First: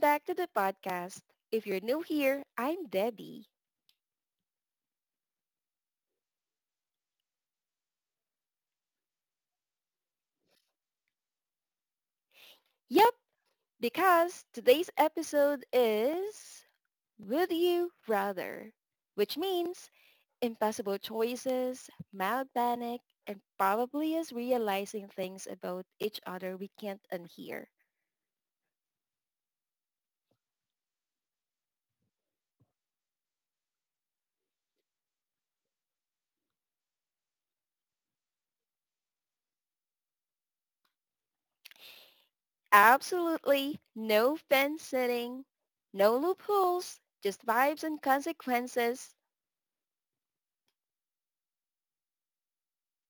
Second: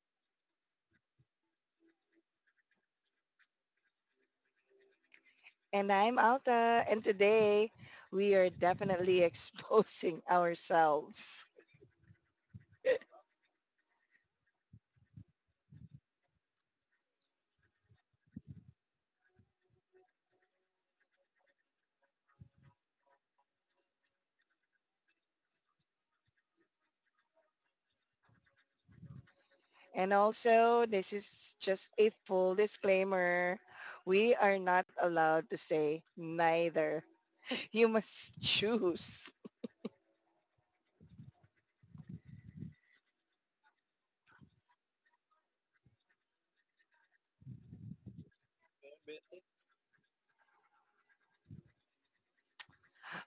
back to the podcast. If you're new here, I'm Debbie. And I'm Alta. And today we are definitely exposing ourselves. Yep, because today's episode is Would You Rather, which means impossible choices, mild panic, and probably us realizing things about each other we can't unhear. And also, this is just a full disclaimer. We are not allowed to say neither. You must choose. Absolutely no fence sitting, no loopholes, just vibes and consequences.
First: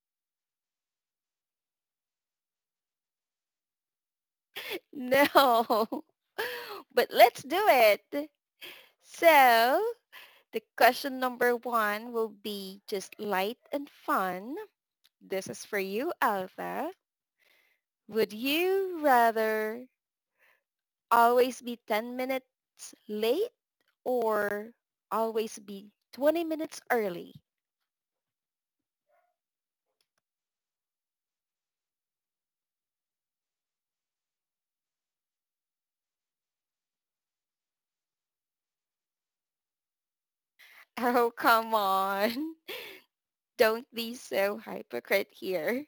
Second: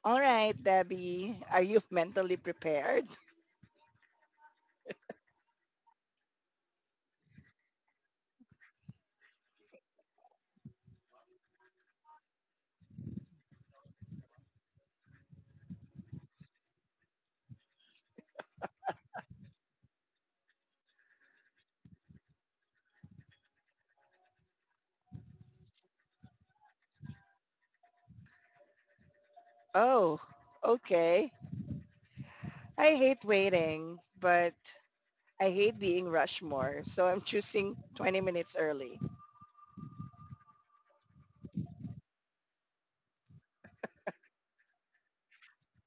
All right, Debbie. Are you mentally prepared? No. But let's do it. So the question number one will be just light and fun. This is for you, Alpha. Would you rather always be 10 minutes late or always be 20 minutes early? Oh, okay. I hate waiting, but I hate being rushed more. So I'm choosing 20 minutes early. Oh, come on. Don't be so hypocrite here.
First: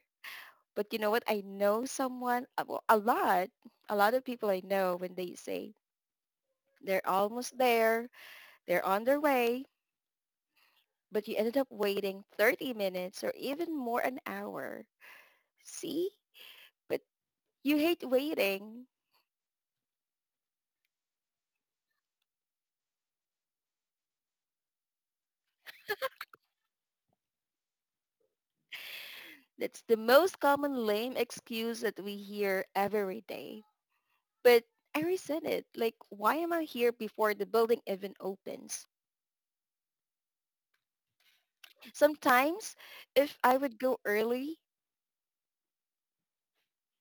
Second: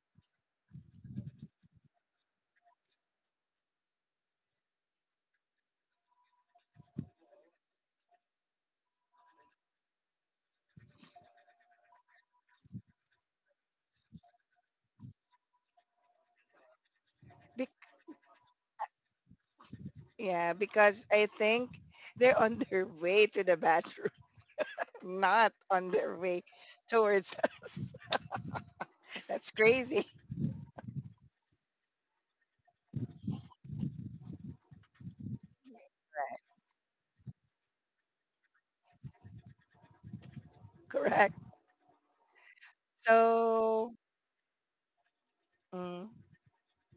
But you know what? I know someone, a lot of people I know when they say they're almost there, they're on their way, but you ended up waiting 30 minutes or even more an hour. See? But you hate waiting. Yeah, because I think they're on their way to the bathroom, not on their way towards us. That's That's the crazy. most common lame excuse that we hear every day. But I resent it. Like, why am I here before the building even opens? Correct. Sometimes if I would So, go early, mm,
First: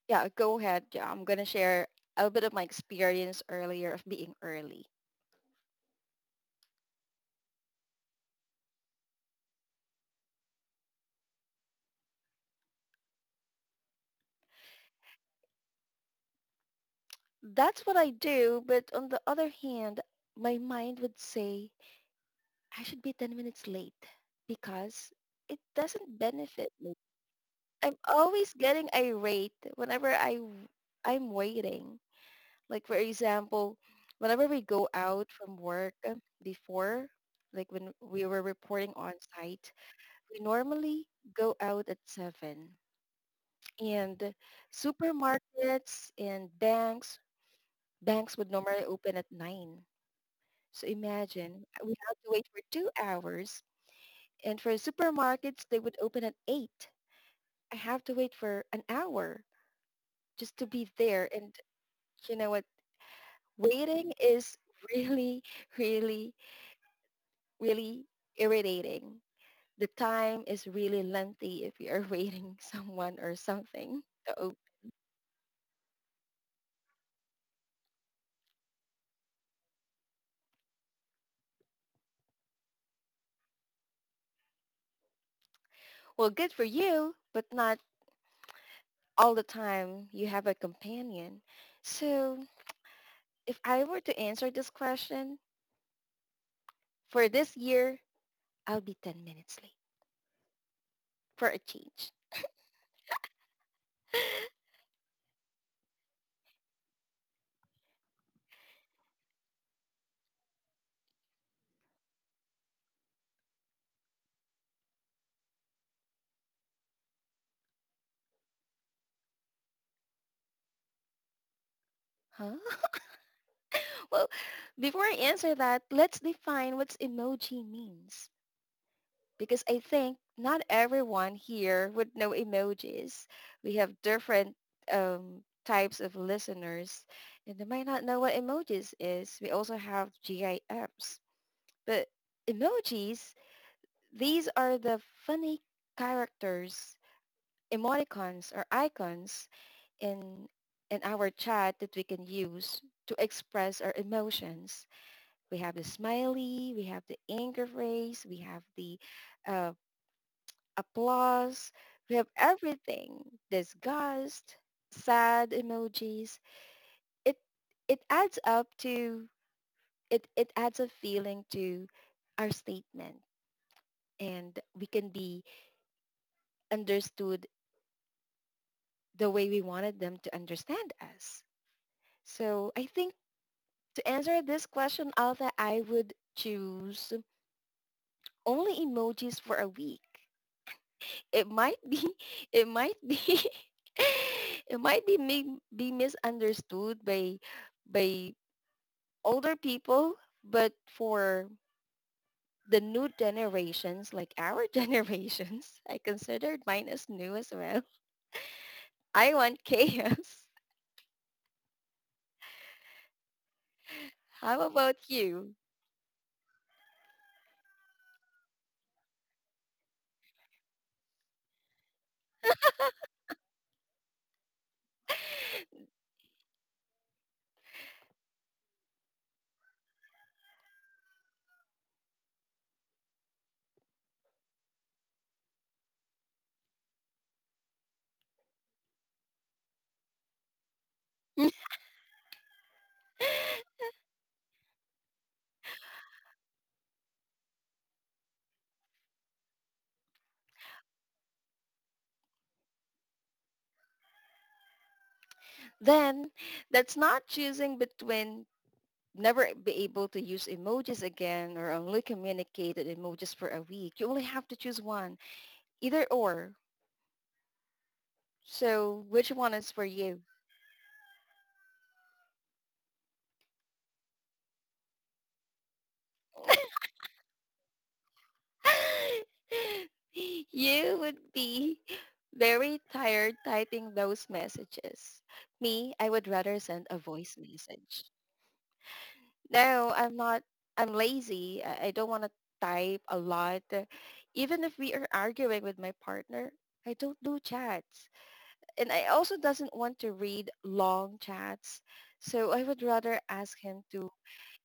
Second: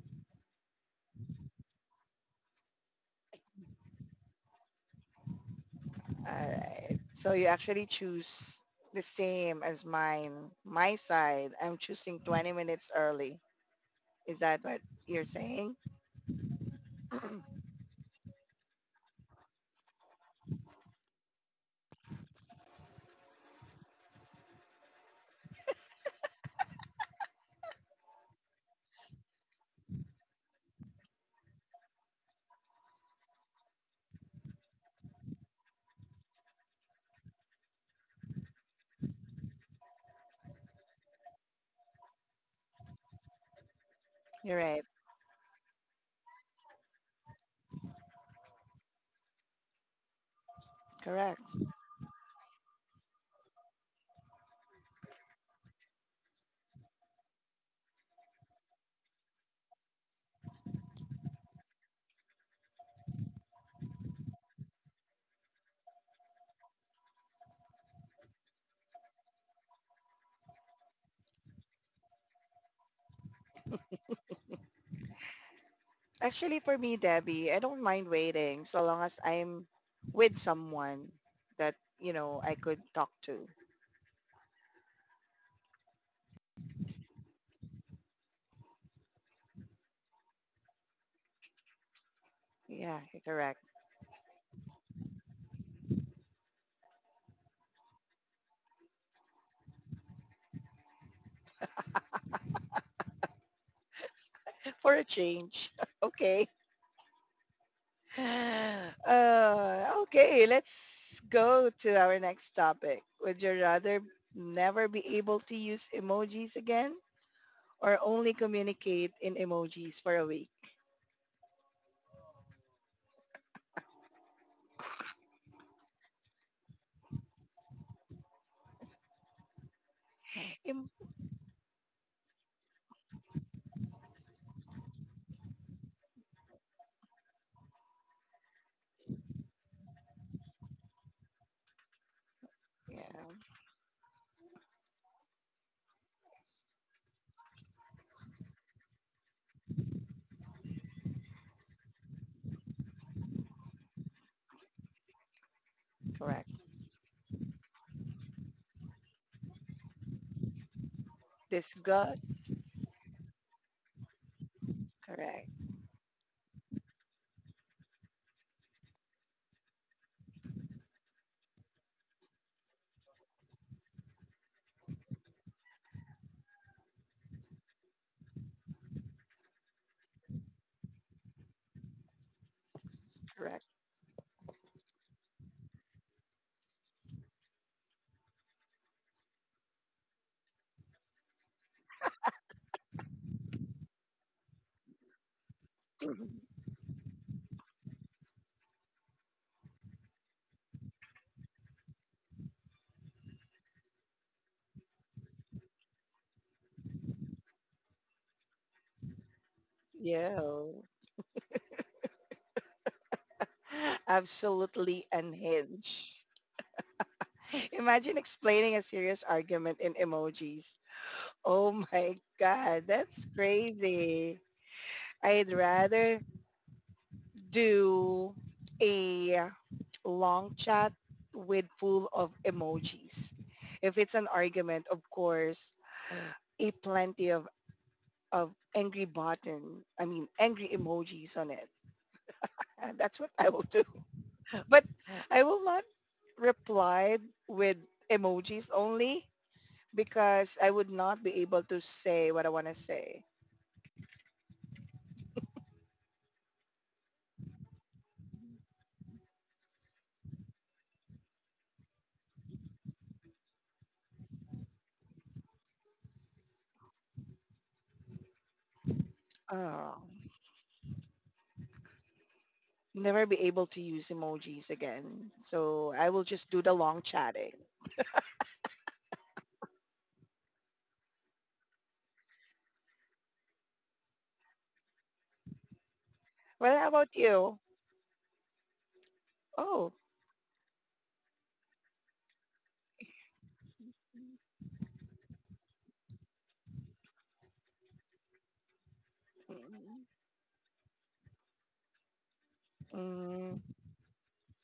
yeah, go ahead. Yeah, I'm going to share a bit of my experience earlier of being early. all right. So you actually choose the same as mine. My side, I'm choosing 20 minutes early. Is that what you're saying? That's what I do. But on the other hand, my mind would say, I should be 10 minutes late because it doesn't benefit me. I'm always getting irate whenever I'm waiting. Like for example, whenever we go out from work before, like when we were reporting on site, we normally go out at 7, and You're right. supermarkets and banks, banks would normally open at 9. So Correct. imagine we have to wait for 2 hours. And for supermarkets, they would open at 8. I have to wait for an hour just to be there. And you know what? Waiting is really, really, really irritating. The time is really lengthy if you're waiting someone or something. So, Actually, for me, Debbie, I don't mind waiting so long as I'm with someone that, you know, I could talk to. well, good for you, but not all the time you have a companion. So Yeah, you're correct. if I were to answer this question for this year, I'll be 10 minutes late for a change. For a change. Okay. Okay, let's go to our next topic. Would you rather never be able to use emojis again or only communicate in emojis for a week? Huh? Well, before I answer that, let's define what emoji means. Because I think not Em- everyone here would know emojis. We have different types of listeners, and they might not know what emojis is. We also have GIFs. But yeah, emojis, these are the funny characters, emoticons or icons in, in our chat that we can use to express our emotions. We have the correct. smiley, we have the anger face, we have the uh, applause, Disgust. we have everything. Disgust, Correct, sad emojis. It it adds up to it adds a feeling to our statement, and we can be understood the way we wanted them to understand us. So I think correct. to answer this question, Alta, I would choose only emojis for a week. It might be it might be it might be may be misunderstood by older people, but for the new generations, like our generations, I considered mine as new as well. I want chaos. Yeah. How about Absolutely you? unhinged. Imagine explaining a serious argument in emojis. Oh my God, that's crazy. I'd rather do a long chat with full of emojis. If it's an argument, of course, a plenty of angry button, I mean, angry emojis on it. That's what I will do. But I will not reply with emojis only because I would not be able to say what I want to say. Then that's not choosing between never be able to use emojis again or only communicate in emojis for a week. You only have to choose one, either or. So which one is for Oh, you? never be able to use emojis again. So I will just do the long chatting. You would be very tired typing those messages. Me, I would rather Well, how send a about voice you? message. Oh, No, I'm not. I'm lazy. I don't want to type a lot. Even if we are arguing with my partner, I don't do chats. And I also doesn't want mm, to read long chats. So I would rather ask mm, him to—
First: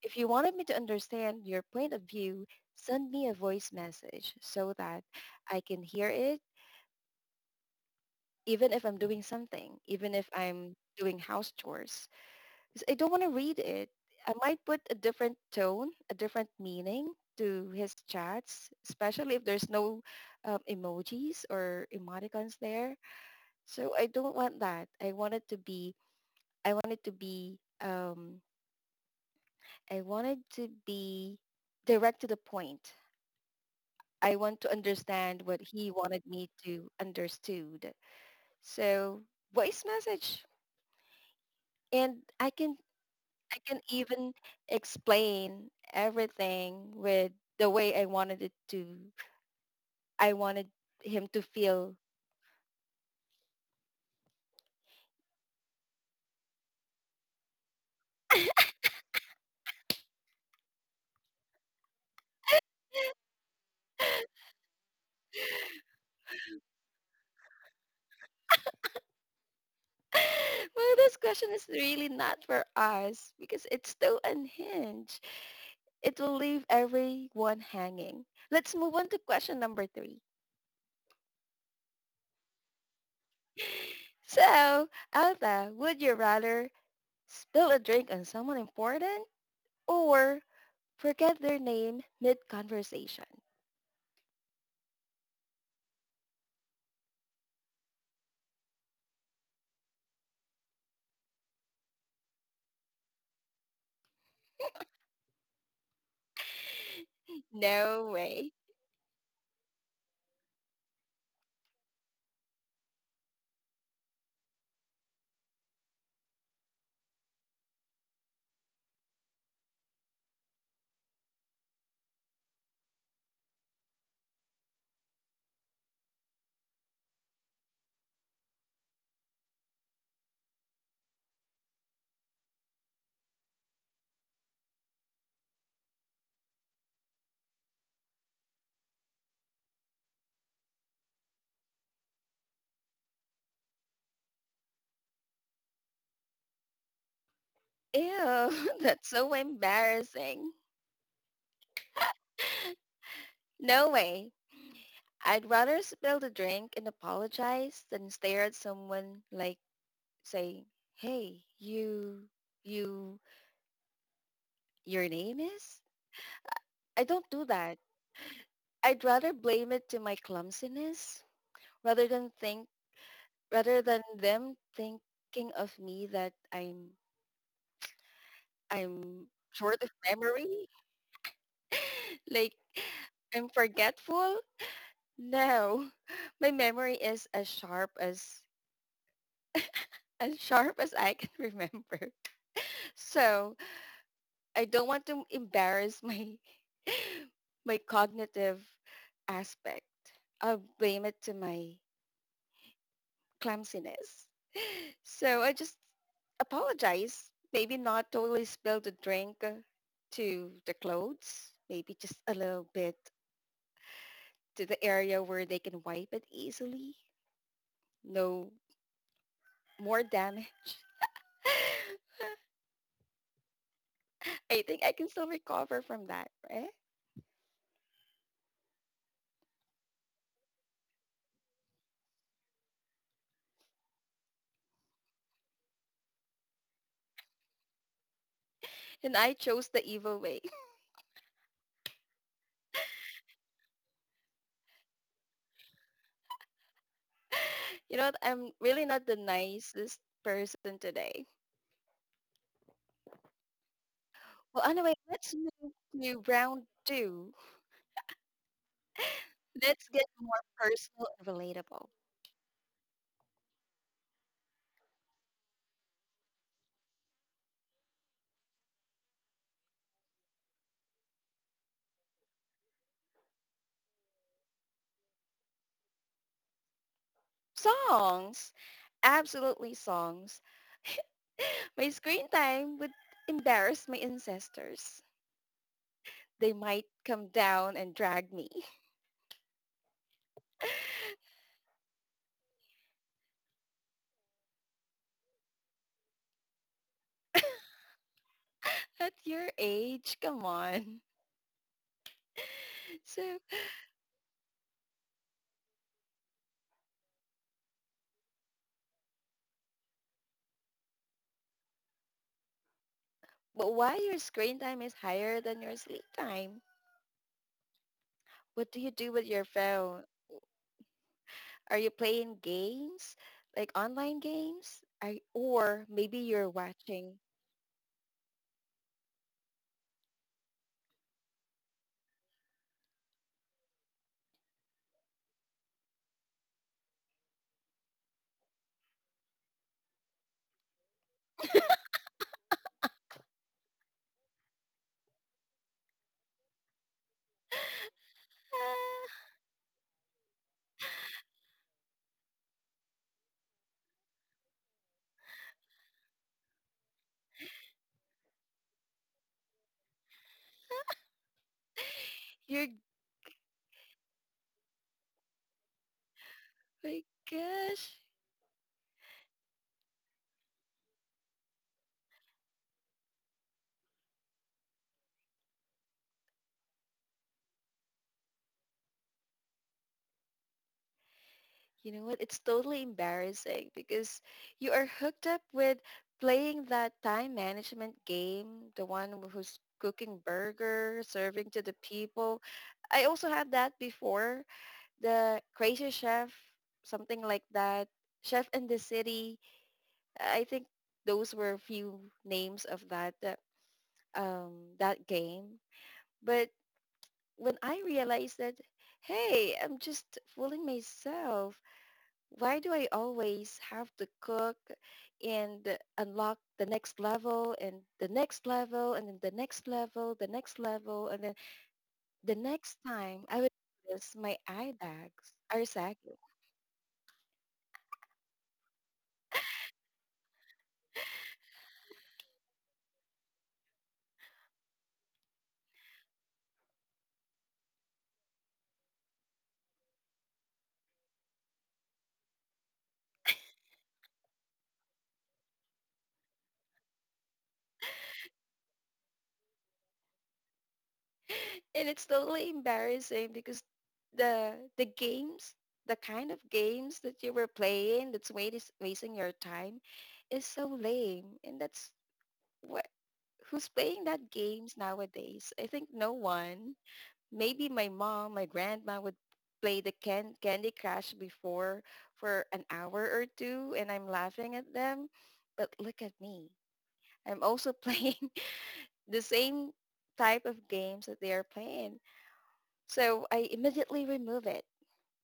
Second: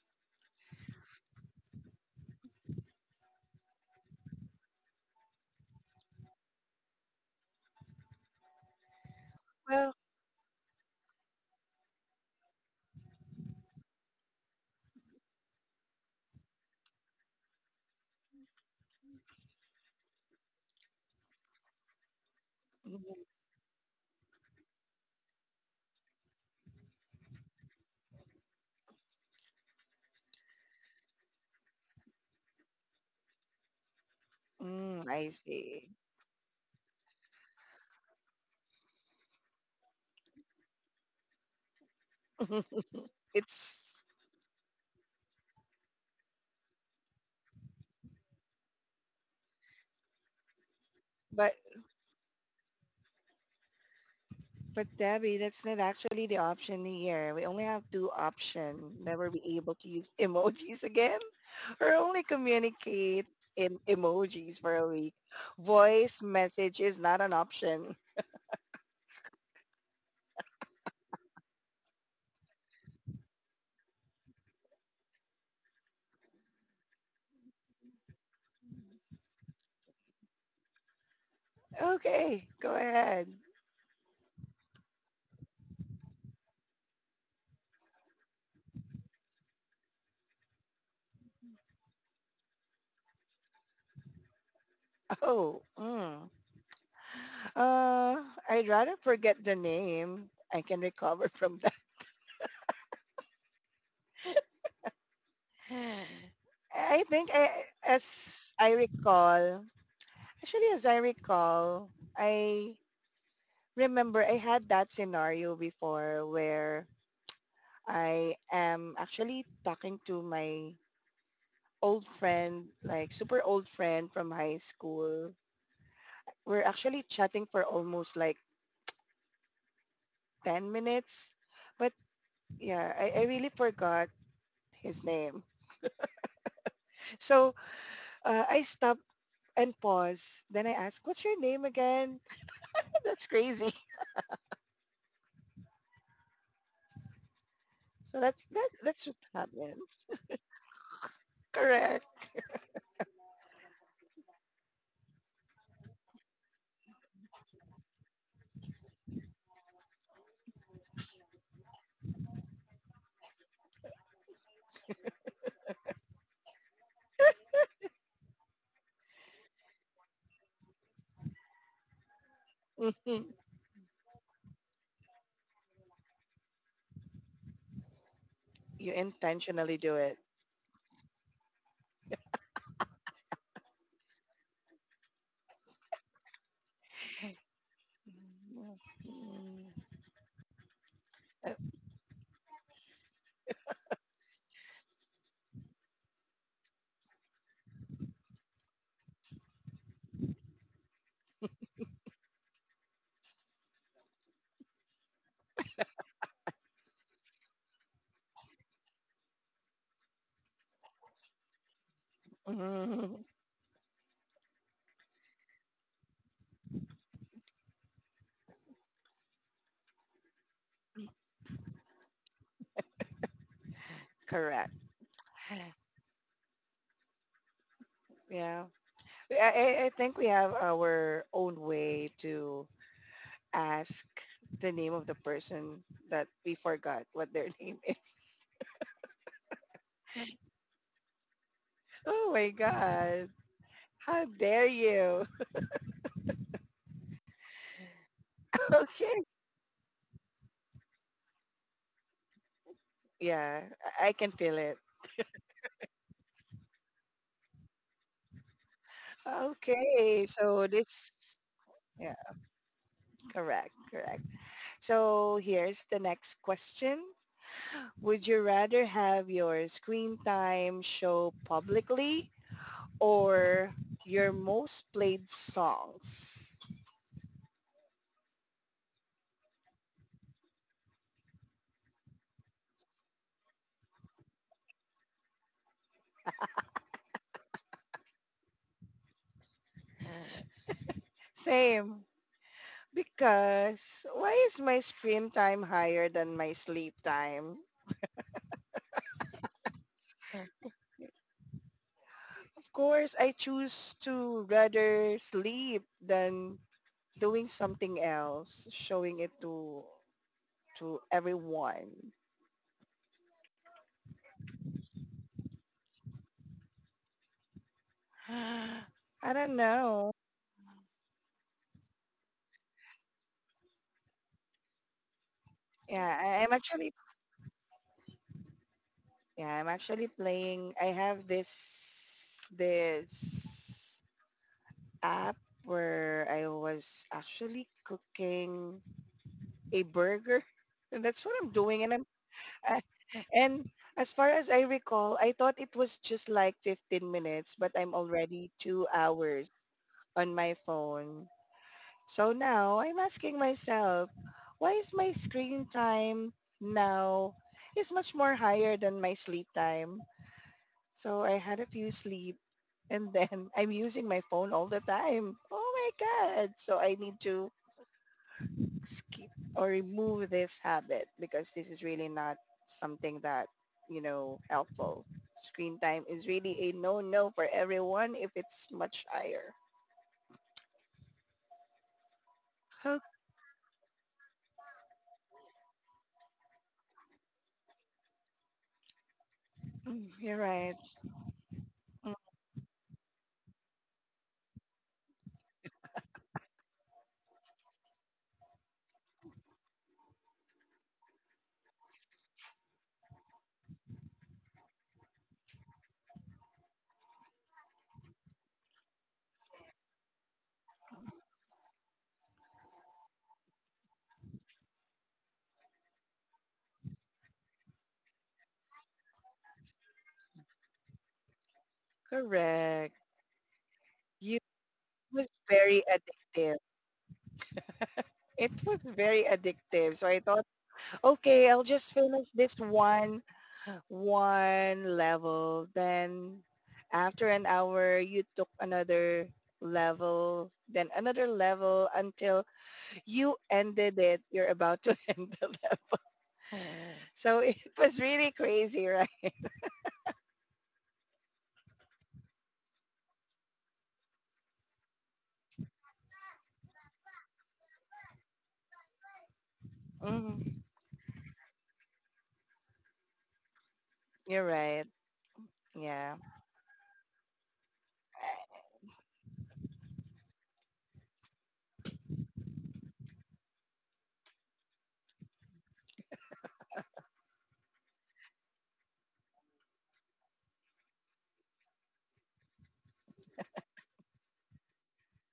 If you wanted me to understand your point of view, send me a voice message so that I can hear it, even if I'm doing something, well, even if I'm doing house chores. 'Cause I don't want to read it. I might put a different tone, a different meaning to his chats, especially if there's no emojis or emoticons there. mm, So I don't want that. I want it to be, I want it to be, I wanted to be direct to the point. I want to I understand what see. he wanted me to understood. So voice message, and I can it's even explain everything with the way I wanted it to. I wanted him to but feel. but Debbie, that's not actually the option here. We only have two options: never be able to use emojis again, or only communicate in emojis for a week. Voice message is not an option. Well, this question is really not for us because it's so unhinged. It will leave everyone hanging. Let's move on to question number three. Okay, go ahead. So, Alta, would you rather spill a drink on someone important, or forget their name mid-conversation. Oh, mm, Uh, I'd rather forget the name. I can recover from that. I think I, as No way. I recall, actually as I recall, I remember I had that scenario before where I am actually talking to my old friend, like super old friend from high school. We're actually chatting for almost like 10 minutes. But yeah, I really forgot his name. So I stop and pause. Then I ask, "What's your name again?" That's crazy. Ew, So that's what that's so happens. embarrassing. Correct. No way. I'd rather spill the drink and apologize than stare at someone like saying, hey, you, your name is? I don't do that. I'd rather blame it to my clumsiness rather than think, Mhm. rather than them thinking of me that You I'm intentionally short do of it. memory? Like, I'm forgetful? No. My memory is as sharp as Mhm. I can Uh, remember. So I don't want to embarrass my my cognitive aspect. I'll blame it to my clumsiness. So I just apologize. Maybe not totally spill the drink to the clothes. Maybe just a little bit mhm. to the area where they can wipe it easily. No more damage. I Correct. think I can still recover from that, right? Yeah. I think we have our own way to ask the name of the person that we forgot what their name is. And I chose the evil way. Oh my God. How dare you? You know, I'm really not the Okay. nicest person today. Yeah. I can feel Well, it. anyway, let's move to round two. Let's get Okay, more so this, personal and relatable. yeah, correct, correct. So here's the next question. Would you rather have your screen time show publicly or your most played songs? Songs. Absolutely songs. My screen time would embarrass my ancestors. They might come down and drag me. Same, because why is my screen time higher than my sleep time? At your age. Come on. Of course, So, I choose to rather sleep than doing something else, showing it to everyone. but why your screen time is higher than your sleep time? What do you do I with your don't know. phone? Are you playing games, like online games? I, or maybe I'm you're actually watching. yeah, I'm actually playing. I have this app where I was actually cooking a burger, and that's what I'm doing. I, and as far as I recall, I thought it was just like 15 minutes, but I'm already two Ah, hours on my phone. So now I'm asking myself, why is my screen time now is much more higher than my sleep time? So I had a few sleep you're, and then I'm using my phone all the time. Oh my God. So I my need to gosh. skip or remove this habit because this is really not something that, you know, helpful. Screen time is really a no-no for everyone if it's much higher. You know what? It's totally embarrassing because you are hooked up with playing that time management game, the one who's Okay, cooking you're right. burger, serving to the Mm, people. I also had that before, the Crazy Chef, something like that, Chef in the City. I think those were a few names of that game. But when I realized that, hey, I'm just fooling myself. Why do I always have to cook and unlock the next level and the next level and then the next level, and then the next correct. time I would notice my eye Was bags are very sagging. addictive. It was very addictive. So I thought, okay, I'll just finish this one one level. Then after an hour, you took another level, then another level until you ended it. You're about to end the level. So it was really crazy, right? And it's totally embarrassing because the games, the kind of games that you were playing, that's wait wasting your time is Mhm. so lame. And that's what— who's playing that You're games right. nowadays? I think Yeah. no one. Maybe my mom, my grandma would play the candy crush before for an hour or two, and I'm laughing at them. But look at me, I'm also playing the same type of games that they are playing. So I immediately remove it.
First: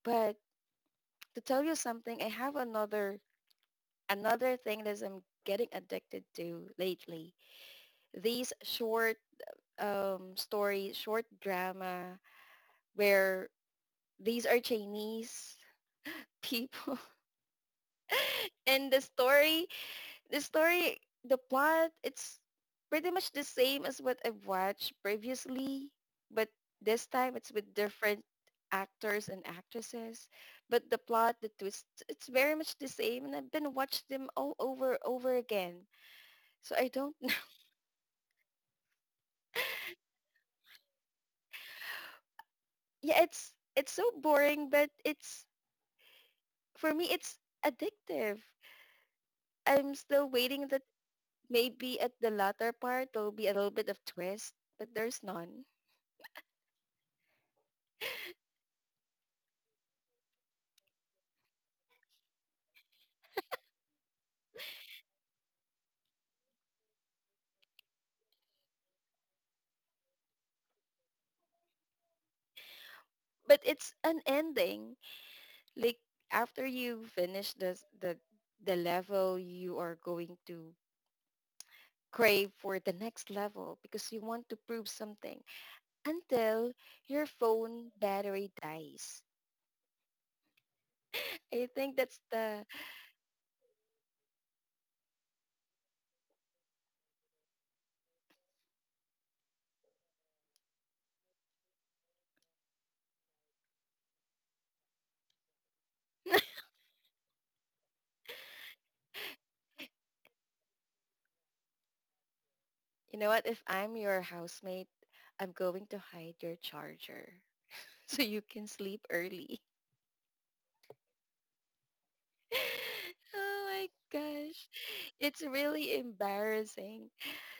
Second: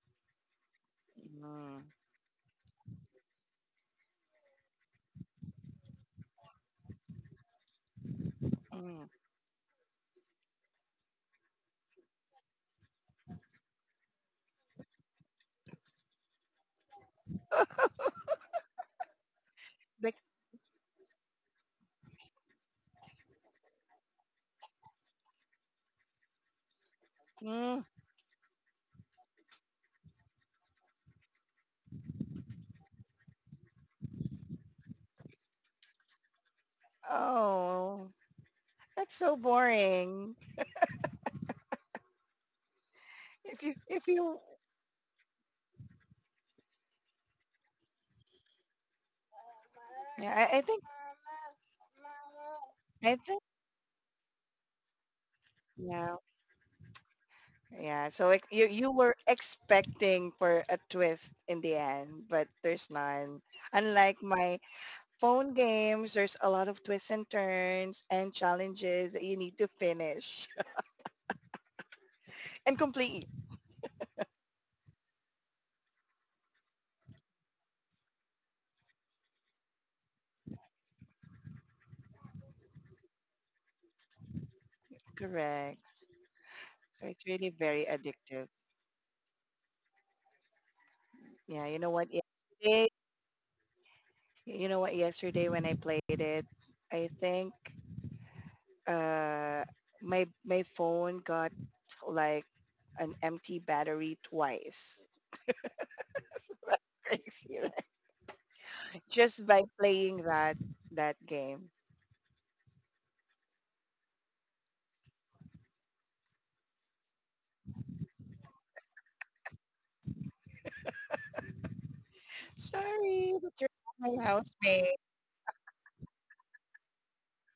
But to tell you Mm, something, I have another thing that I'm getting addicted to lately. These mm. short stories, short drama, where these are Chinese people and Like, the story, the plot, it's pretty much the same as what I've watched previously, but this time it's with mm, different actors and actresses. But the plot, the twist, it's very much the same, and I've been watching them all over again. So I don't. Kn- oh, that's so boring. Yeah, it's— it's If so you, boring, but it's— for me it's addictive. I'm still yeah, waiting that maybe at the latter part I there'll think, be a little bit of twist, but there's none. Yeah, yeah. So like you were expecting for a twist in the end, but there's none. Unlike my phone games, there's a lot of twists and turns and challenges that you need to finish and complete. But it's an ending like after you finish this, the level, you are going to crave for the next level because you want to prove something Correct. until So your it's really very phone battery addictive. dies. I Yeah, you know think what? that's the— Yesterday, you know what? Yesterday when I played it, I think uh, my phone got like an empty battery twice just by playing that game. you know what, if I'm your housemate, I'm going to hide your charger. So you can sleep early. Sorry, but Oh you're my not my gosh, housemate. it's really embarrassing.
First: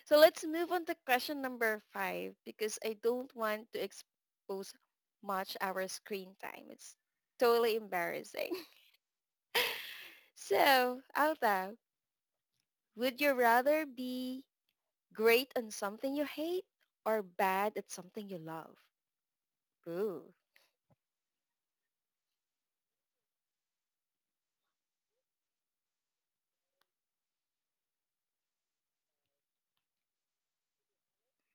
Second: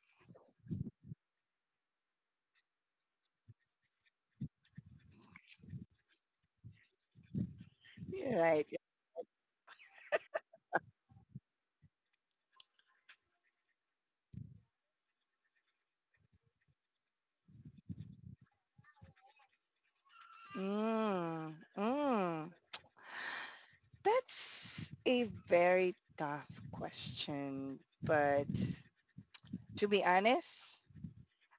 So let's move on to question number five because I don't want to expose much our screen time. It's totally embarrassing. Right. So, Alta, would you rather be great on something you hate or bad at something you love? Ooh, Mm, mm. That's a very tough question, but to be honest,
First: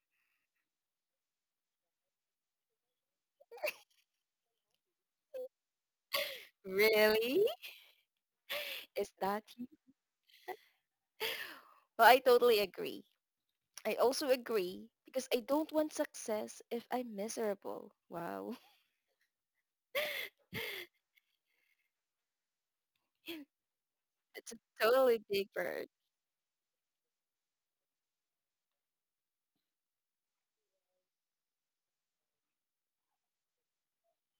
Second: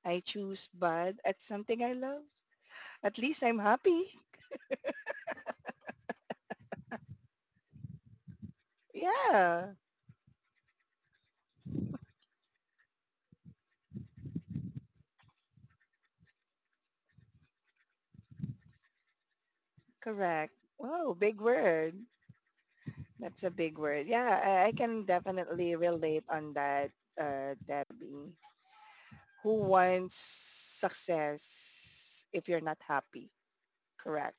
I choose bad at something I love. At least I'm happy. really? Is that you? Yeah, Well, I totally agree. I also agree because I don't want success if I'm miserable. Wow. correct. Wow, big word. That's a big word. It's a I can totally big definitely bird. relate on that, Debbie. Who wants success if you're not happy? Correct.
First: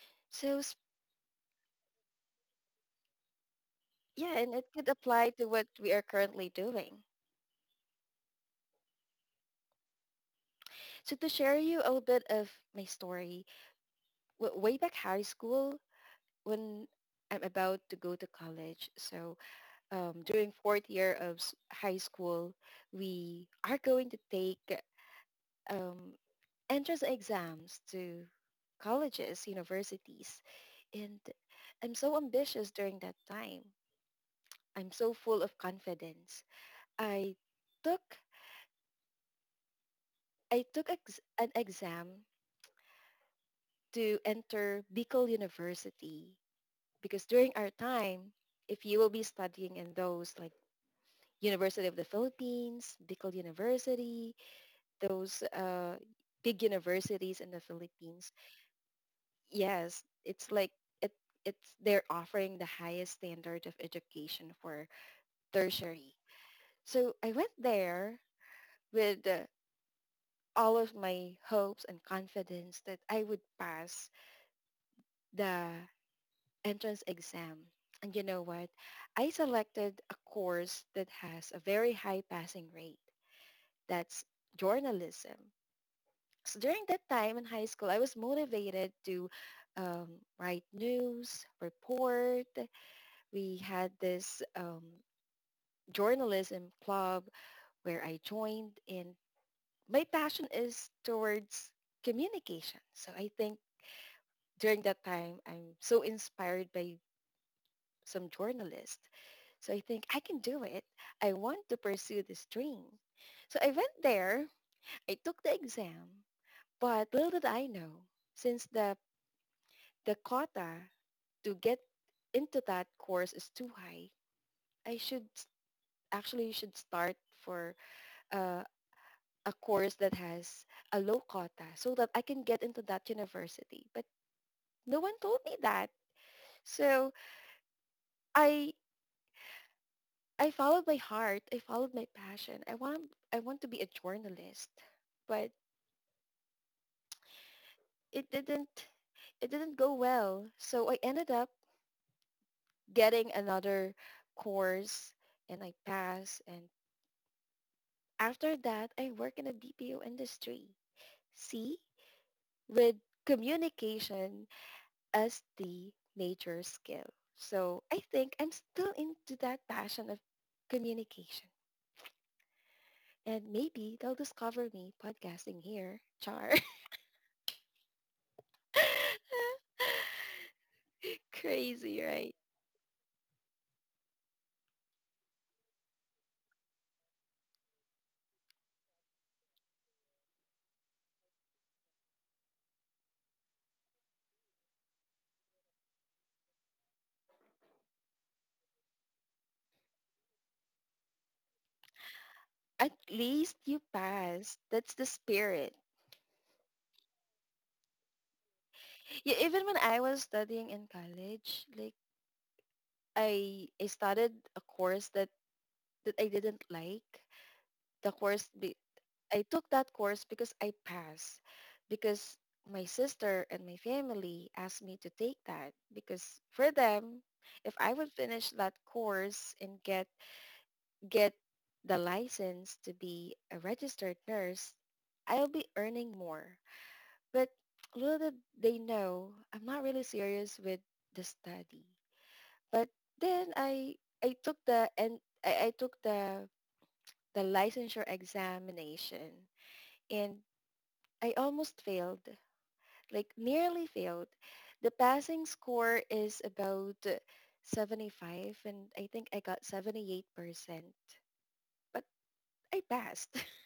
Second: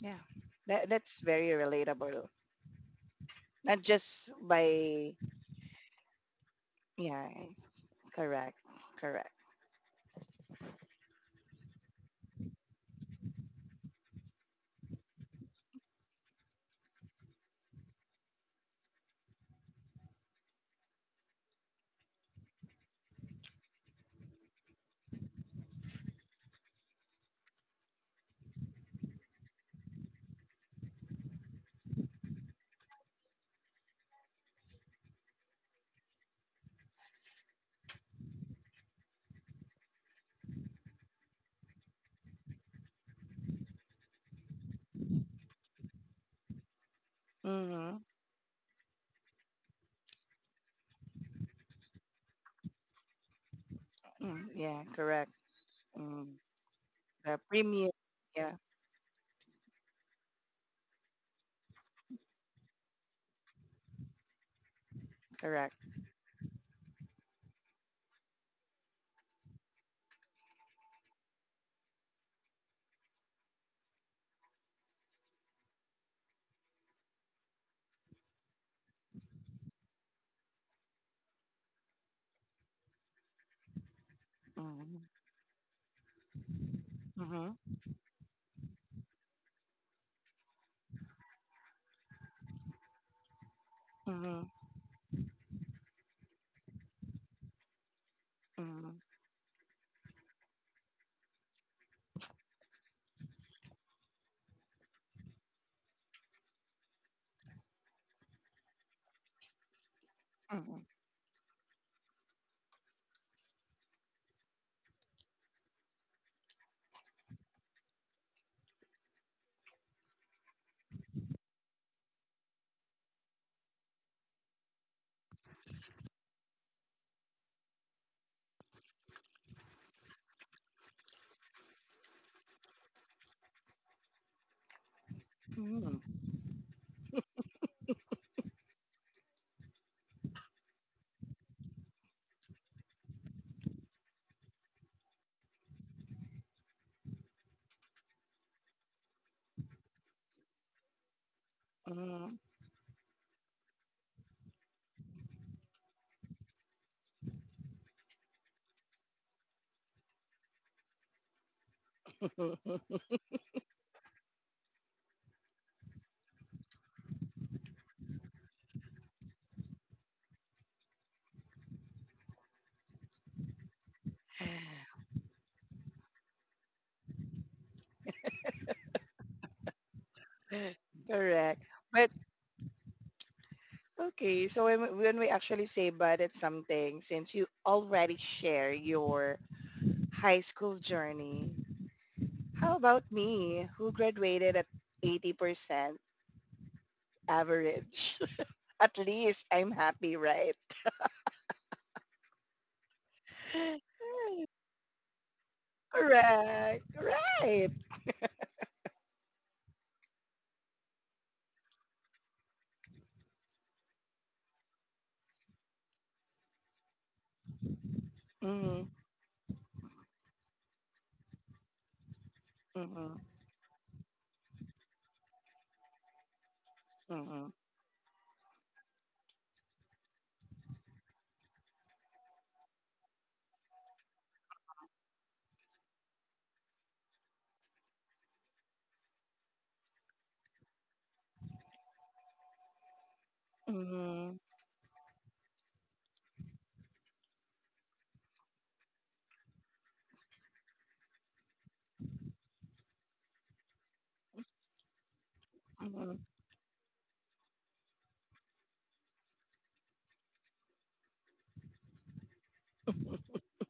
Yeah, So that's very relatable. Not just yeah, and it could by, apply to what we are currently doing. Yeah, correct, correct. So to share you a bit of my story, way back high school, when I'm about to go to college, so during fourth year of high school, we are going to take um, entrance exams to colleges, universities, and I'm so ambitious during that time. I'm so full of confidence. I took I took an exam to enter Bicol University because during our Mm-hmm. time, if you will be studying in those like University of the Philippines, Bicol University, Mm, yeah, correct. those Mm. big The universities in the premium, Philippines, yeah, yes, it's like it, it's they're offering the highest standard of education for correct. tertiary. So I went there with all of my hopes and confidence that I would pass the entrance exam. And you know what? I selected a course that has a very high passing rate. That's Mm-hmm. journalism. So during that time in high Mm-hmm. school, I was motivated to um, write news, report. We had this Mm-hmm. Journalism club where I joined and my passion is towards communication. So I think during that time, I'm so inspired by some journalists. So I think I can do it. I want to pursue this dream. So I went there. I took the exam. But little did I know, since the quota to get into that course is too high, I should actually should start for uh, a course that has a low quota so that I can get into that university. But no one told me that. Mm-hmm. So I I followed my heart. I followed my passion. I want to be a journalist. But it didn't it didn't go well. So I ended up Mm-hmm. getting another course and I passed and after that I work in the BPO industry. See? Mm-hmm. With communication as the major skill. So I think I'm still into that passion of communication. And maybe they'll discover me podcasting here. Char. Correct. Crazy, But right? okay, so when, when we actually say bad at something, since you already share your high school journey, how about me who graduated at 80% average? At least I'm happy, right? At least you passed. That's the spirit. Correct, right. Yeah, even when I was studying in college, like I started a course that I didn't like. The course Mm-hmm, be, I took that course because I passed because my mm-hmm, sister and my family asked me to take that because for them mm-hmm, if I would finish that course and get the license to be a registered nurse, I'll be earning more. But little did they know, I'm not really serious with the study. But then mm-hmm, I took the and I took the licensure examination and I almost failed, like nearly failed. The passing score mm-hmm. is about 75 and I think I got 78%, but I passed.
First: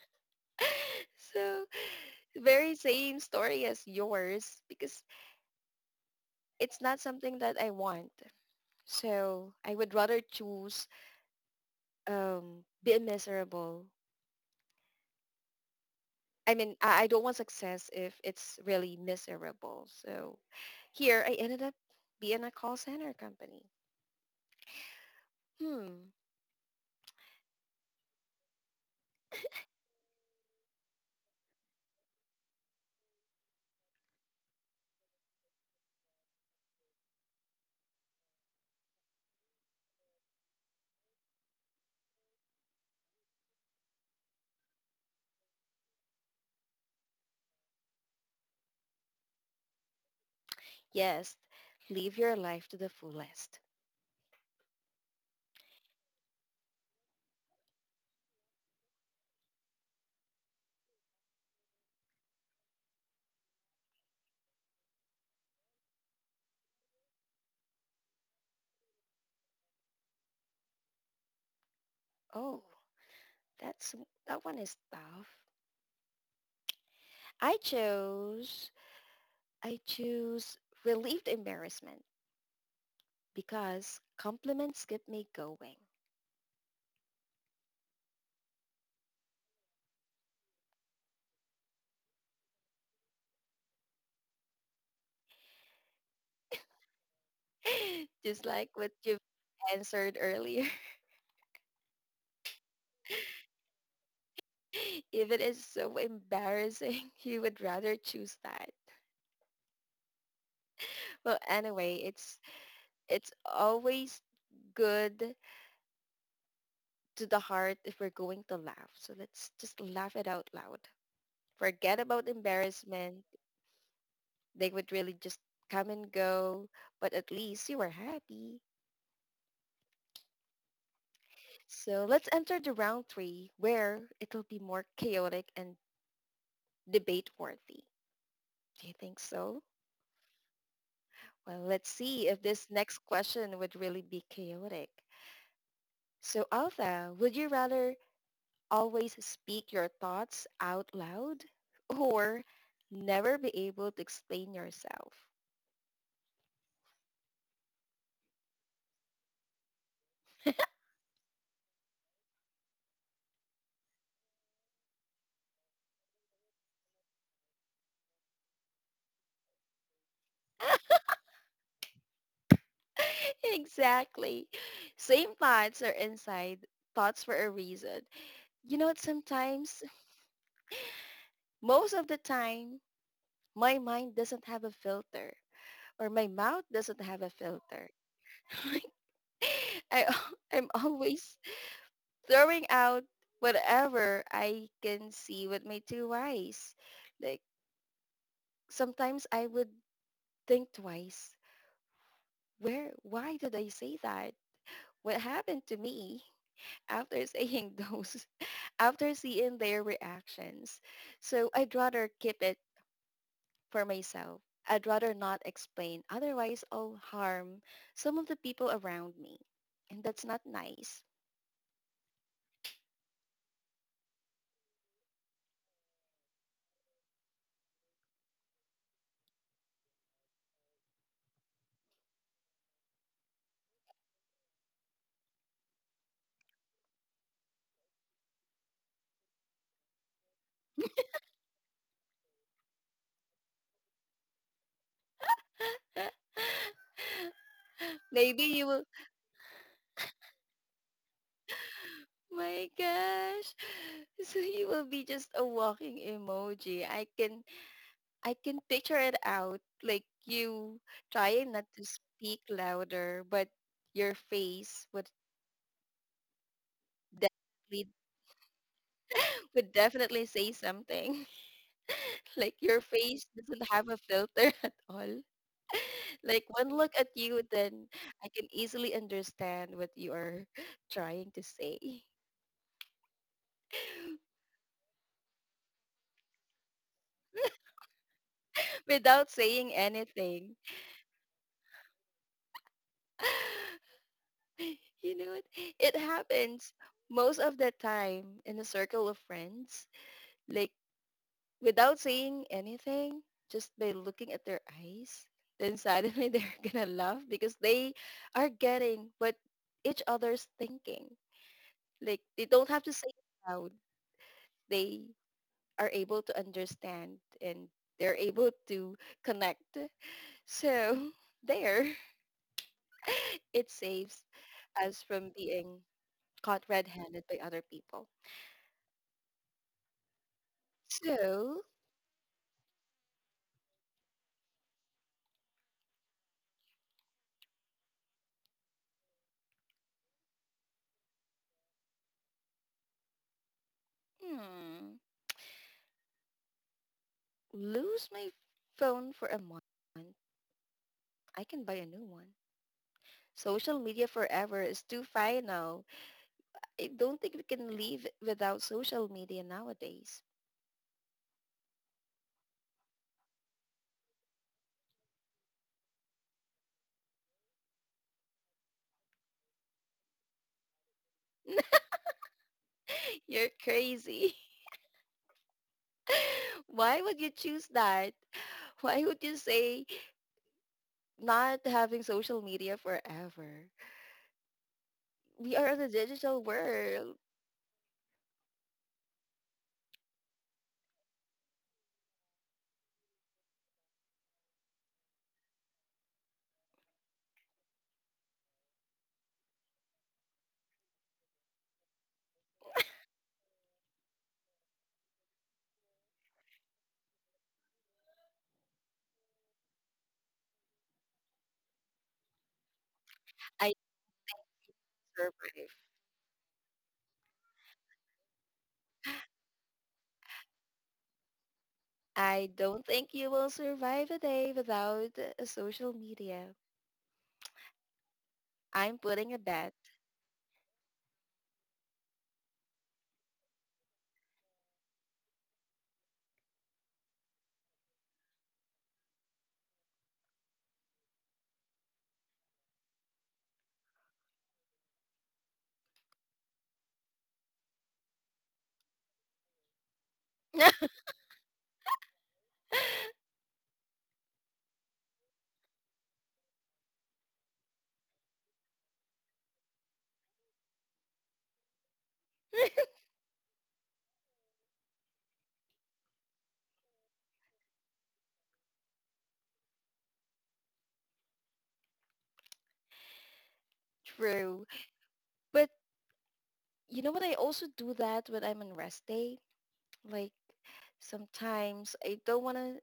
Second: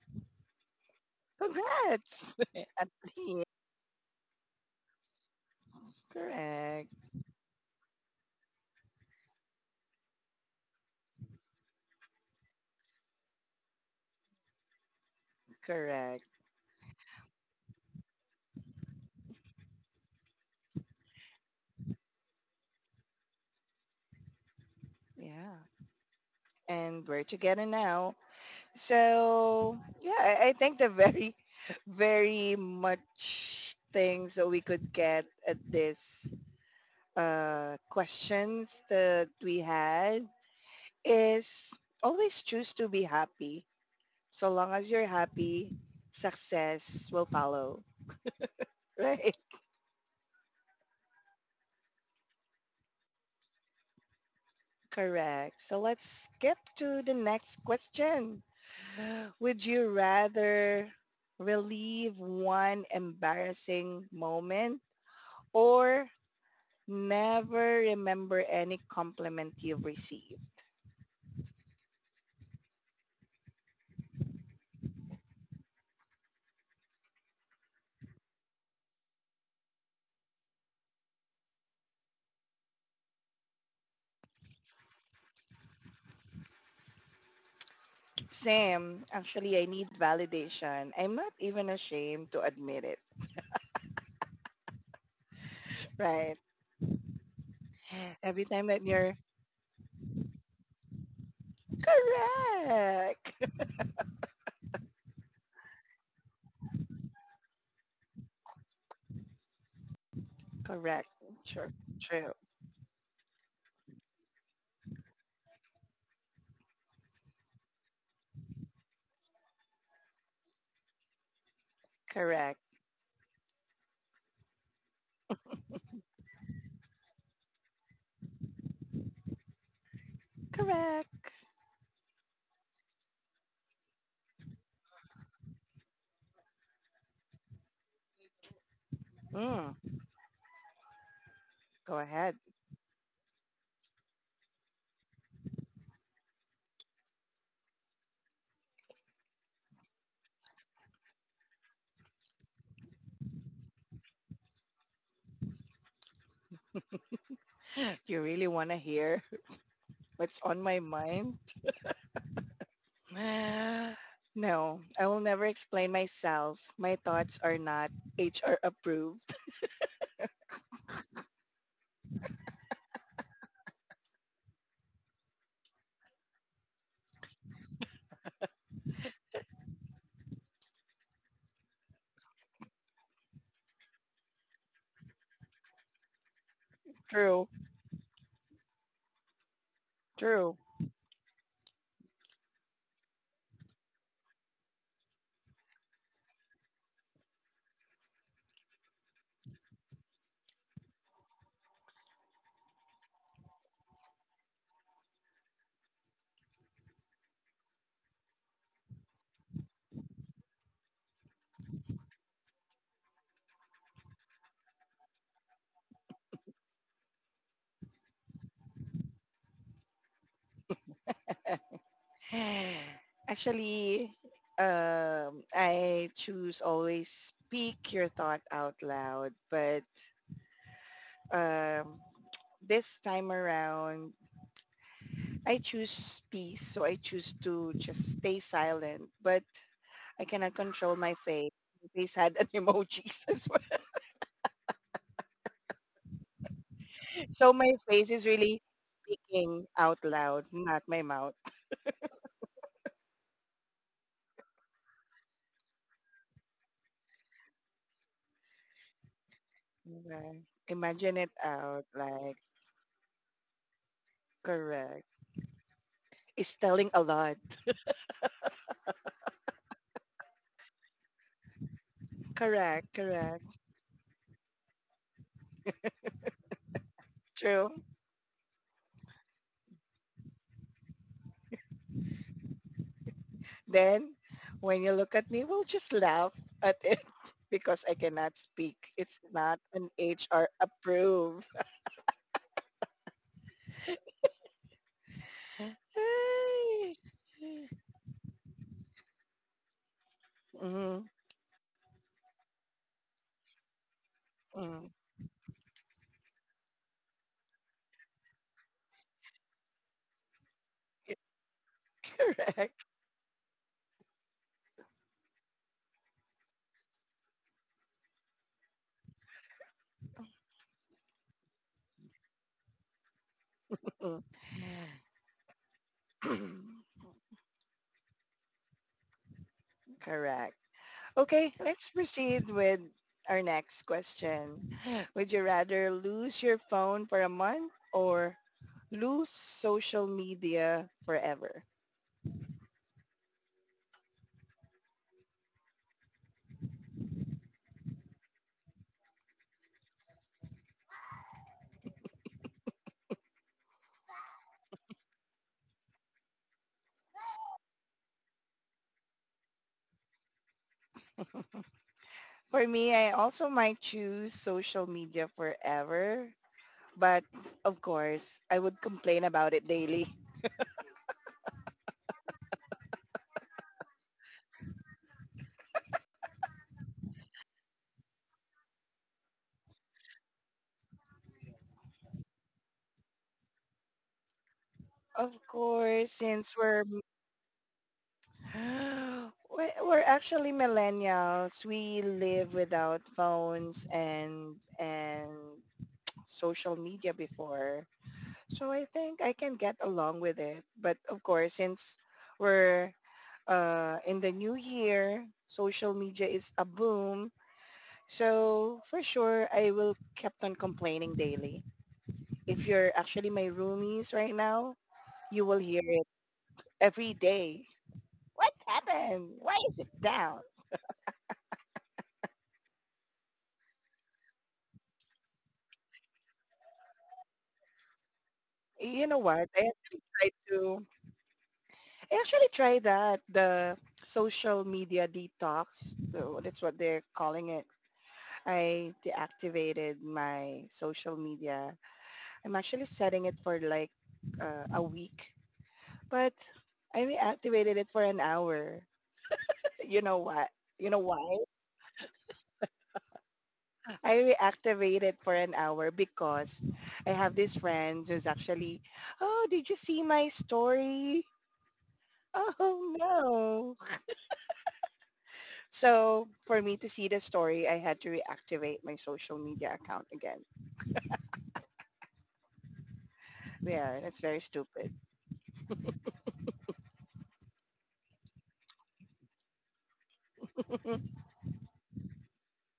So Congrats! very At same least. story as yours because it's Correct, not something that I want. So I would rather choose be miserable. correct. I mean, I don't want success if it's really miserable. So here I ended up being a call center company. Yeah. Hmm. And we're together now. So yeah, I think the very, very much things that we could get at this questions that we had is always choose to be happy. So long as you're happy, success will follow. Right? Yes. Live your life to the fullest. Correct. So let's skip to the next question. Would you rather relieve one embarrassing moment or never remember any compliment you've received. Oh, that's that one is tough. I chose I choose relieved embarrassment because compliments keep me going. Same. Actually, I need validation. I'm not even ashamed to admit it. Right. Just Every time like that what you're you answered earlier. correct. If it is so embarrassing, you would rather choose that. Correct. Well, Sure. anyway, True. It's always good to the heart if we're going to laugh. So let's just laugh it out loud. Forget about Correct. embarrassment. They would really just come and go, but at least you are happy. Correct. So let's enter the round three where it'll be more chaotic and debate worthy. Do you think so? Mm, Well, let's go see if ahead. this next question would really be chaotic. So Alpha, would you rather always speak your thoughts out loud or never be able to explain yourself? You really want to hear what's on my mind? No, I will never explain myself. My thoughts are not HR approved. Exactly. Same thoughts are inside thoughts for a reason. You know what sometimes, most of the time, my mind doesn't have a filter or my mouth doesn't have a True. filter. I, True. I'm always throwing out whatever I can see with my two eyes. Like, sometimes I would think twice. Where, why did I say that? What happened to me after saying those, after seeing their reactions? So I'd rather keep it for myself. I'd rather not explain. Otherwise, I'll harm some of the people around me. And that's not nice. Actually, I choose always speak your thought out loud, but um, this time around, I choose peace, so I choose to just stay silent, but I cannot control my face. My face had an emojis as well. So my face is Maybe you really will, speaking out loud, not my mouth. my gosh. So you will be just a walking emoji. I can picture it out, like Diba? you Imagine it trying not to out, speak like, louder, but your face correct. It's telling a lot. definitely would definitely say something. Like your Correct, face correct. doesn't have a filter at all. Like one look at you, True. then I can easily understand what you are trying to say Then when you look at me, we'll just laugh at it because I cannot speak. It's without not saying an HR anything. approved. You know what? It happens Ay. most of the time in a circle of friends. Like Mm, without saying anything, just by looking at their mm. eyes, then suddenly they're gonna laugh because they are getting what each other's thinking. Like they don't have Correct. to say it loud. They are able to understand and they're able to connect. So there, it saves Mm. us from being caught red-handed by other people. Correct. Okay, So, let's proceed with our next question. Would you rather lose your phone for a month or lose social media forever? hmm, lose my phone for a month. I can buy a new one. Social media forever is too final. I don't think we can live without social media nowadays. For me, I also might choose social media forever, but of course, I would complain about it daily. You're crazy. Why would you choose that? Why would you say not having social media forever? Of We are in a course, digital since we're world. we're actually millennials, we live without phones and social media before. So I think I can get along with it. But of course, since we're in the new year, social media is a boom. So for sure, I will kept on complaining daily. If you're actually my I roomies right now, you will survive. hear it every day. What happened? Why is it down? I don't think you will survive a day without social media. I'm You know putting a what? I bet. actually tried to. I actually tried that the social media detox. So that's what they're calling it. I deactivated my social media. I'm actually setting it for like a week, but I reactivated it for an hour. You know what? You know why? I reactivated for an hour because I have this friend who's actually, oh, did you see my story? Oh no. So for me to see the story, I had to reactivate my social media account again. Yeah, that's very True. stupid. But you know what? I also do that when I'm on rest day. Like sometimes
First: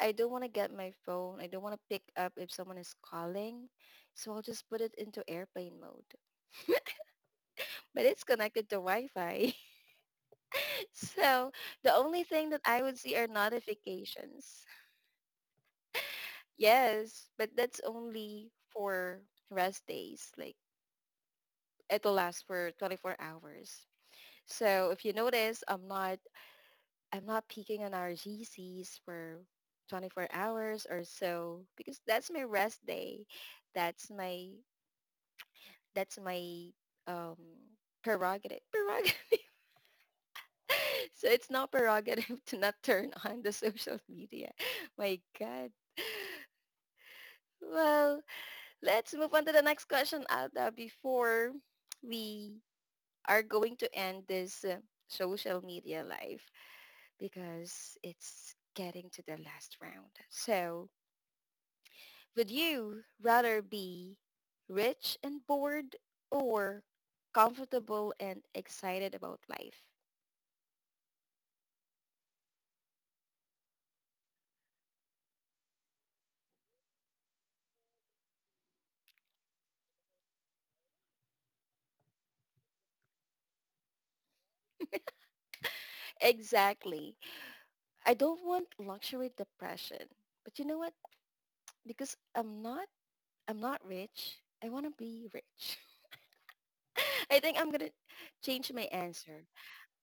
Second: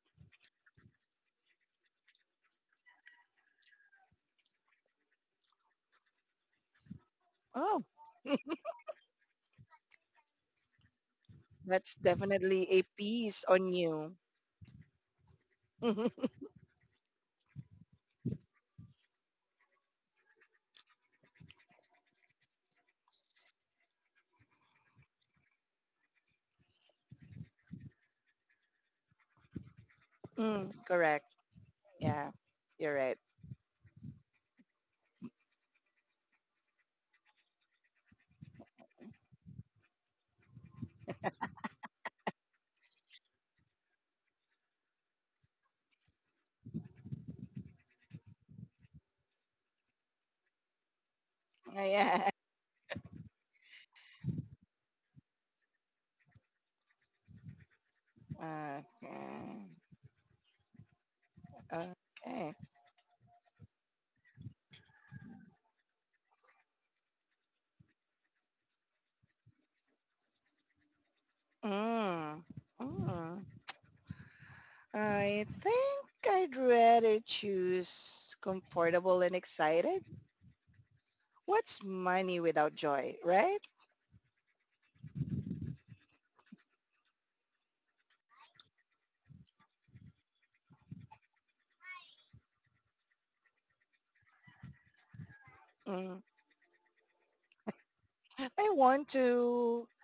I don't want to get my phone. I don't want to pick up if someone is calling. So I'll just put it into airplane mode. Oh, But it's connected to Wi-Fi. So the that's only thing that definitely I a would see are piece on you. notifications. Yes, but that's only for rest days. Like it'll last for 24 hours. So if you notice, I'm not peaking on our GCs for 24 Mm, hours or correct. so because that's Yeah, my rest you're right. day. That's my that's my um prerogative. Prerogative. So it's not prerogative to not turn on the social media. My God. Well, let's move on to the next question, Alda, before Oh, yeah. we are going to end this social media live because it's getting to the last round. So Okay. would Okay. you rather be rich and bored or comfortable and excited about life? Mm. Mm. I think I'd rather choose comfortable and excited. What's money without joy, right? Exactly. I don't want luxury depression. But you know what? Because I'm not rich. I want to be rich. Mm. I think I'm going to change I my want answer. to.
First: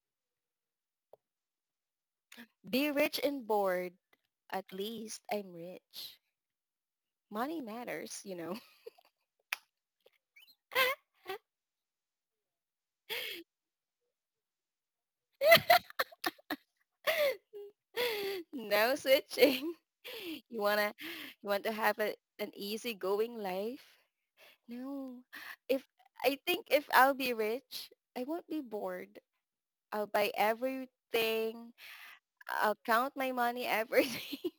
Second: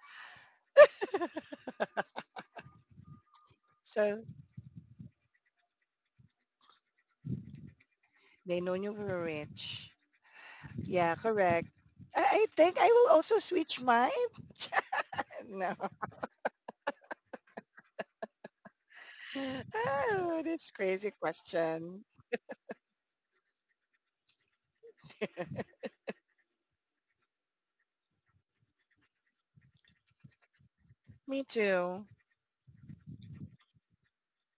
Be rich and bored. So At least I'm rich. Money matters, you know. they know you were rich. Yeah, correct. I think I will also switch mine. No. No switching. Oh, You this wanna crazy you want to have question. a, an easygoing life? No. If I think if I'll be rich, I won't be bored. I'll buy Me everything. too. I'll count my money, everything.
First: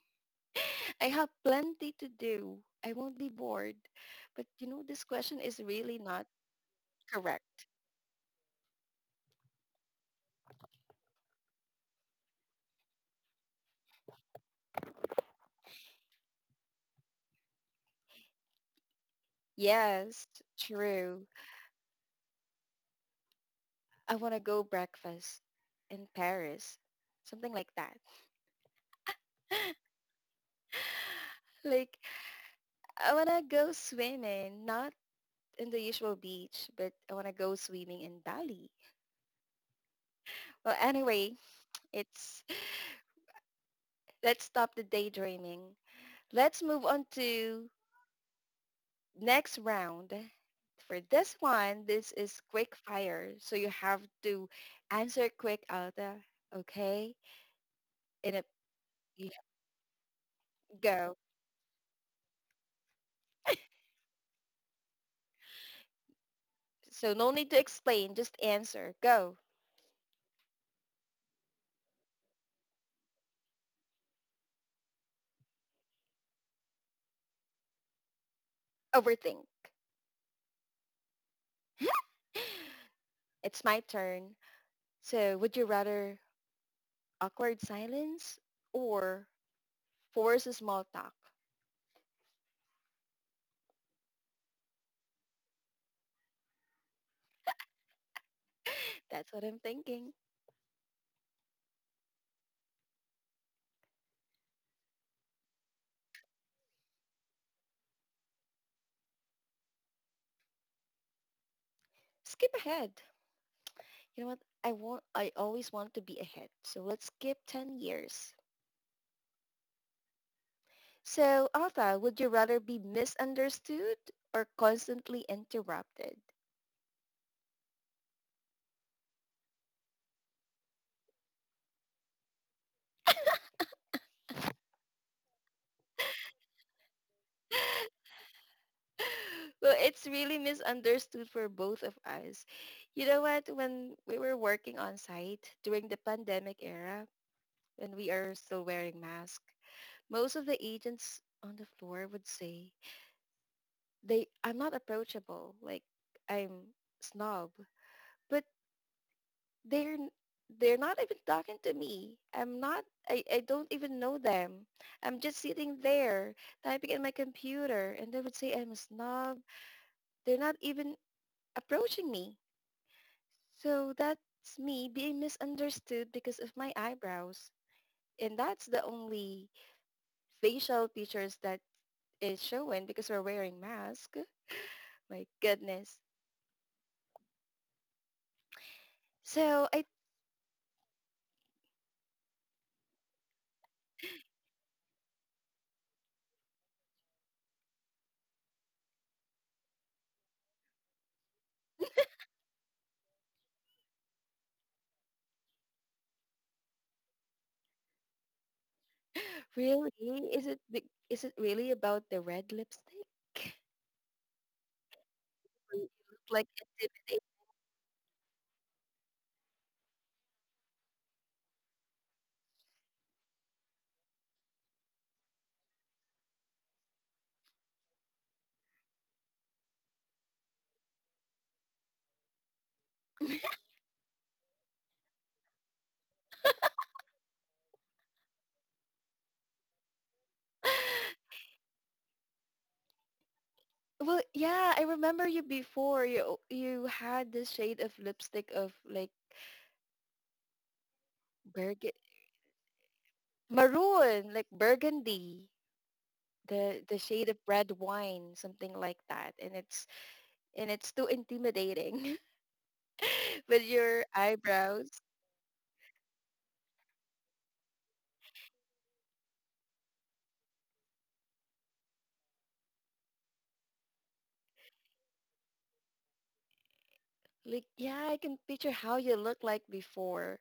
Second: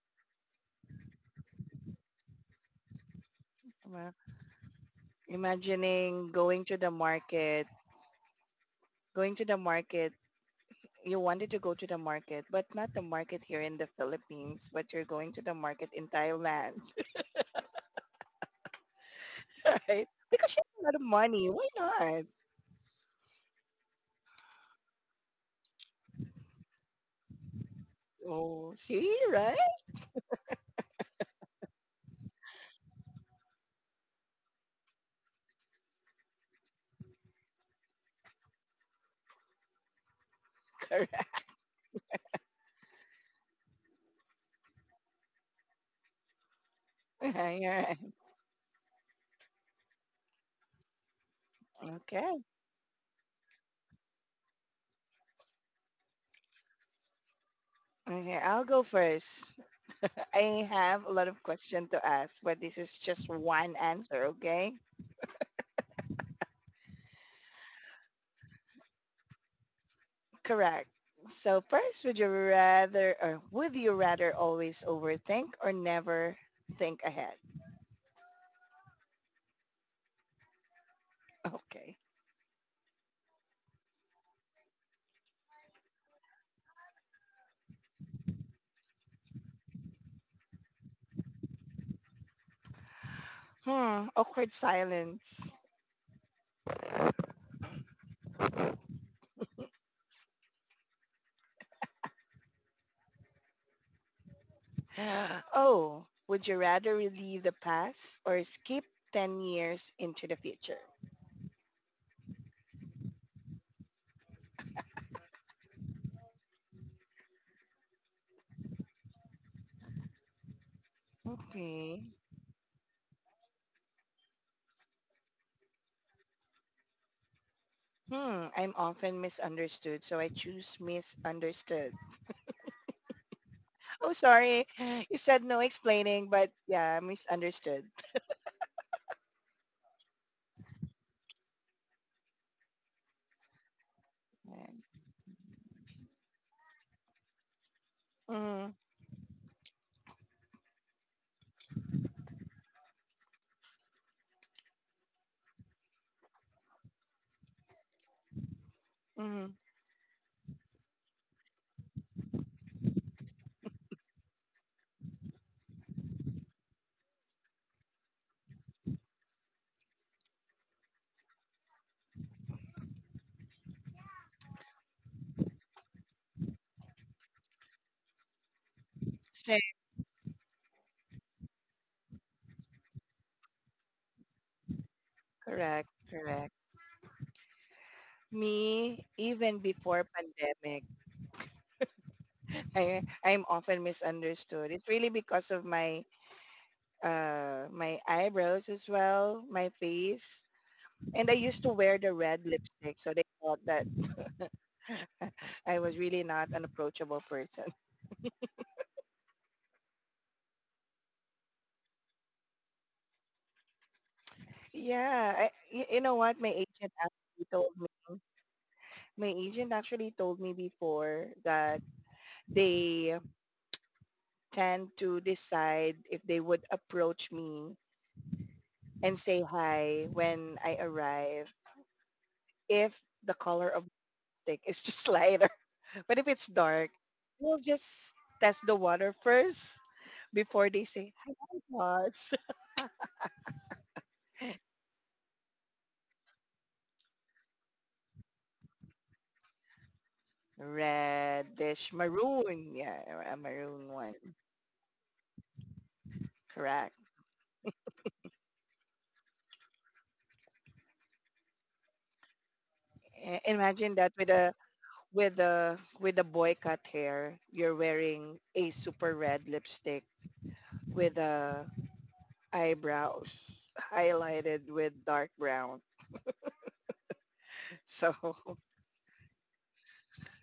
I have plenty to do. I won't be bored. Well, But you know, this question is really not imagining going to the correct. market, going to the market you wanted to go to the market, but not the market here in the Philippines, but you're going to the market in Thailand, right? Yes, Because you have a lot of true. money. Why not? I want to go breakfast in Paris. Something like that. Oh, see, right? Like I wanna go swimming, not in the usual beach, but I wanna go swimming in Bali. Well, Correct. anyway, it's let's stop the daydreaming. Let's move on to Yeah. next round. For this one, this is Okay. quick fire, so you have to answer quick out there, okay? And Okay, it, I'll go you first. I have go. a lot of questions to ask, but this is just one answer, okay? So no need to explain, just answer. Go. Correct. So first, would you rather always overthink or never think ahead? Overthink. Okay. It's my turn. So would you rather awkward silence, or force a small talk. Hmm, awkward silence. That's what I'm thinking. Oh, would you rather relive the past or skip 10 years into the future? Skip ahead. You know what? I want. I always want to be ahead. So let's skip 10 years. So, Okay. Alpha, would you rather be misunderstood or constantly interrupted? Hmm, I'm often misunderstood, so I choose misunderstood. Oh, sorry. You said no explaining, but yeah, misunderstood. Well, it's really misunderstood for both of us. You know what? When we were working on site during the pandemic era, when we are still Mm-hmm, wearing masks, most of the agents on the floor would say they I'm not approachable, like I'm snob, but mm-hmm. they're they're not even talking to me. I'm not I, I don't even know them. I'm just sitting there typing in my computer and they would say I'm a snob. They're not even approaching me. So that's me being misunderstood because of my eyebrows. And that's the only Same. facial features that is showing because we're wearing mask. My Correct, goodness. correct. Me, even So I before pandemic, I'm often misunderstood. It's really because of my my eyebrows as well, my face. And I used to wear the red lipstick, so they thought that I was really not an approachable person. really is it the- is it really about the red lipstick? Or You you know look what? My like agent actually told me. My agent actually told me before that they tend to decide if they would approach me and say hi when I arrive if the intimidating. color of the stick is just lighter. But if it's dark, we'll just test the water first before they say, hi, boss. Well, yeah, I remember you before. You had this shade of lipstick of like Reddish burgundy, maroon, yeah, a maroon one. maroon, like burgundy. The Correct. the shade of red wine, something like that, and it's too intimidating I- with imagine your that eyebrows. with a boy cut hair you're wearing a super red lipstick with a eyebrows highlighted with dark brown Like, yeah, so. I can picture how you look like before.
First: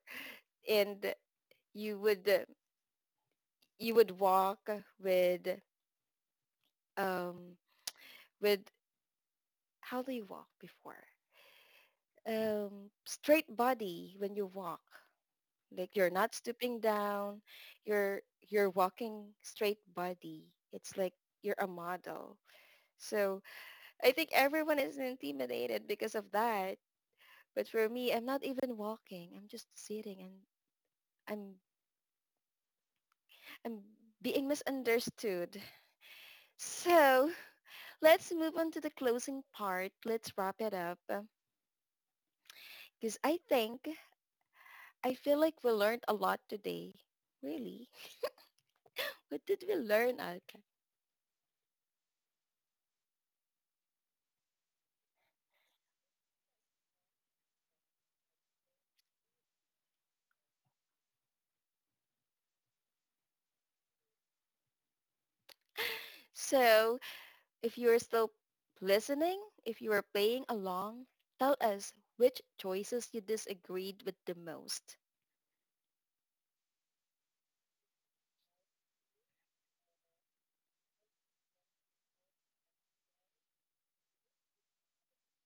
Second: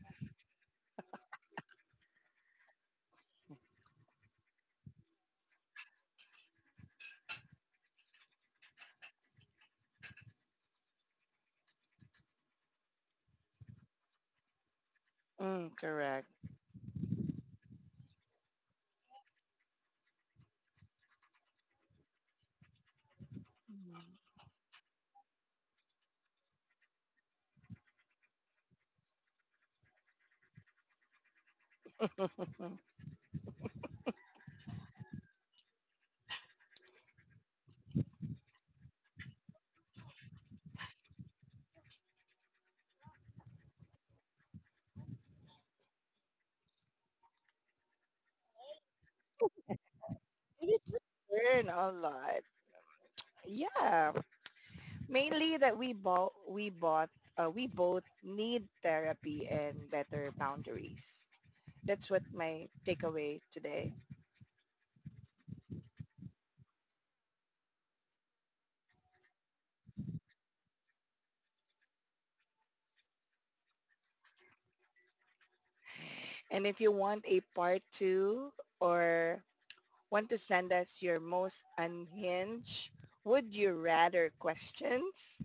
And you would uh, you would walk with um with how do you walk before straight body when you walk Mm, like you're correct. not stooping down you're you're walking straight body it's like you're a model so Mm. I think everyone is intimidated because of that but for me I'm not even walking I'm just sitting and i'm I'm being misunderstood. So let's move on to the closing part. Let's wrap it up. Because I think, I feel like we learned a lot today. Really? What did we learn, Alka? it's Learn a lot, yeah, mainly that we bought we both need therapy and better boundaries. That's what my takeaway today. So if you're still listening, if you are playing along, tell us which choices you disagreed with the most. And if you want a part two or want to send us your most unhinged would you rather questions.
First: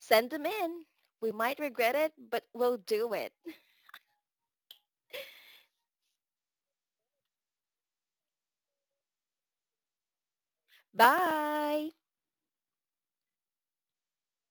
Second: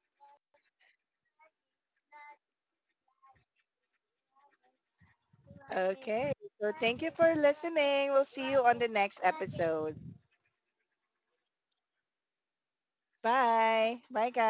Send them in. We might regret it, but we'll do it. Okay. So thank you for listening. We'll see you on the next episode. Bye! Bye. Bye guys.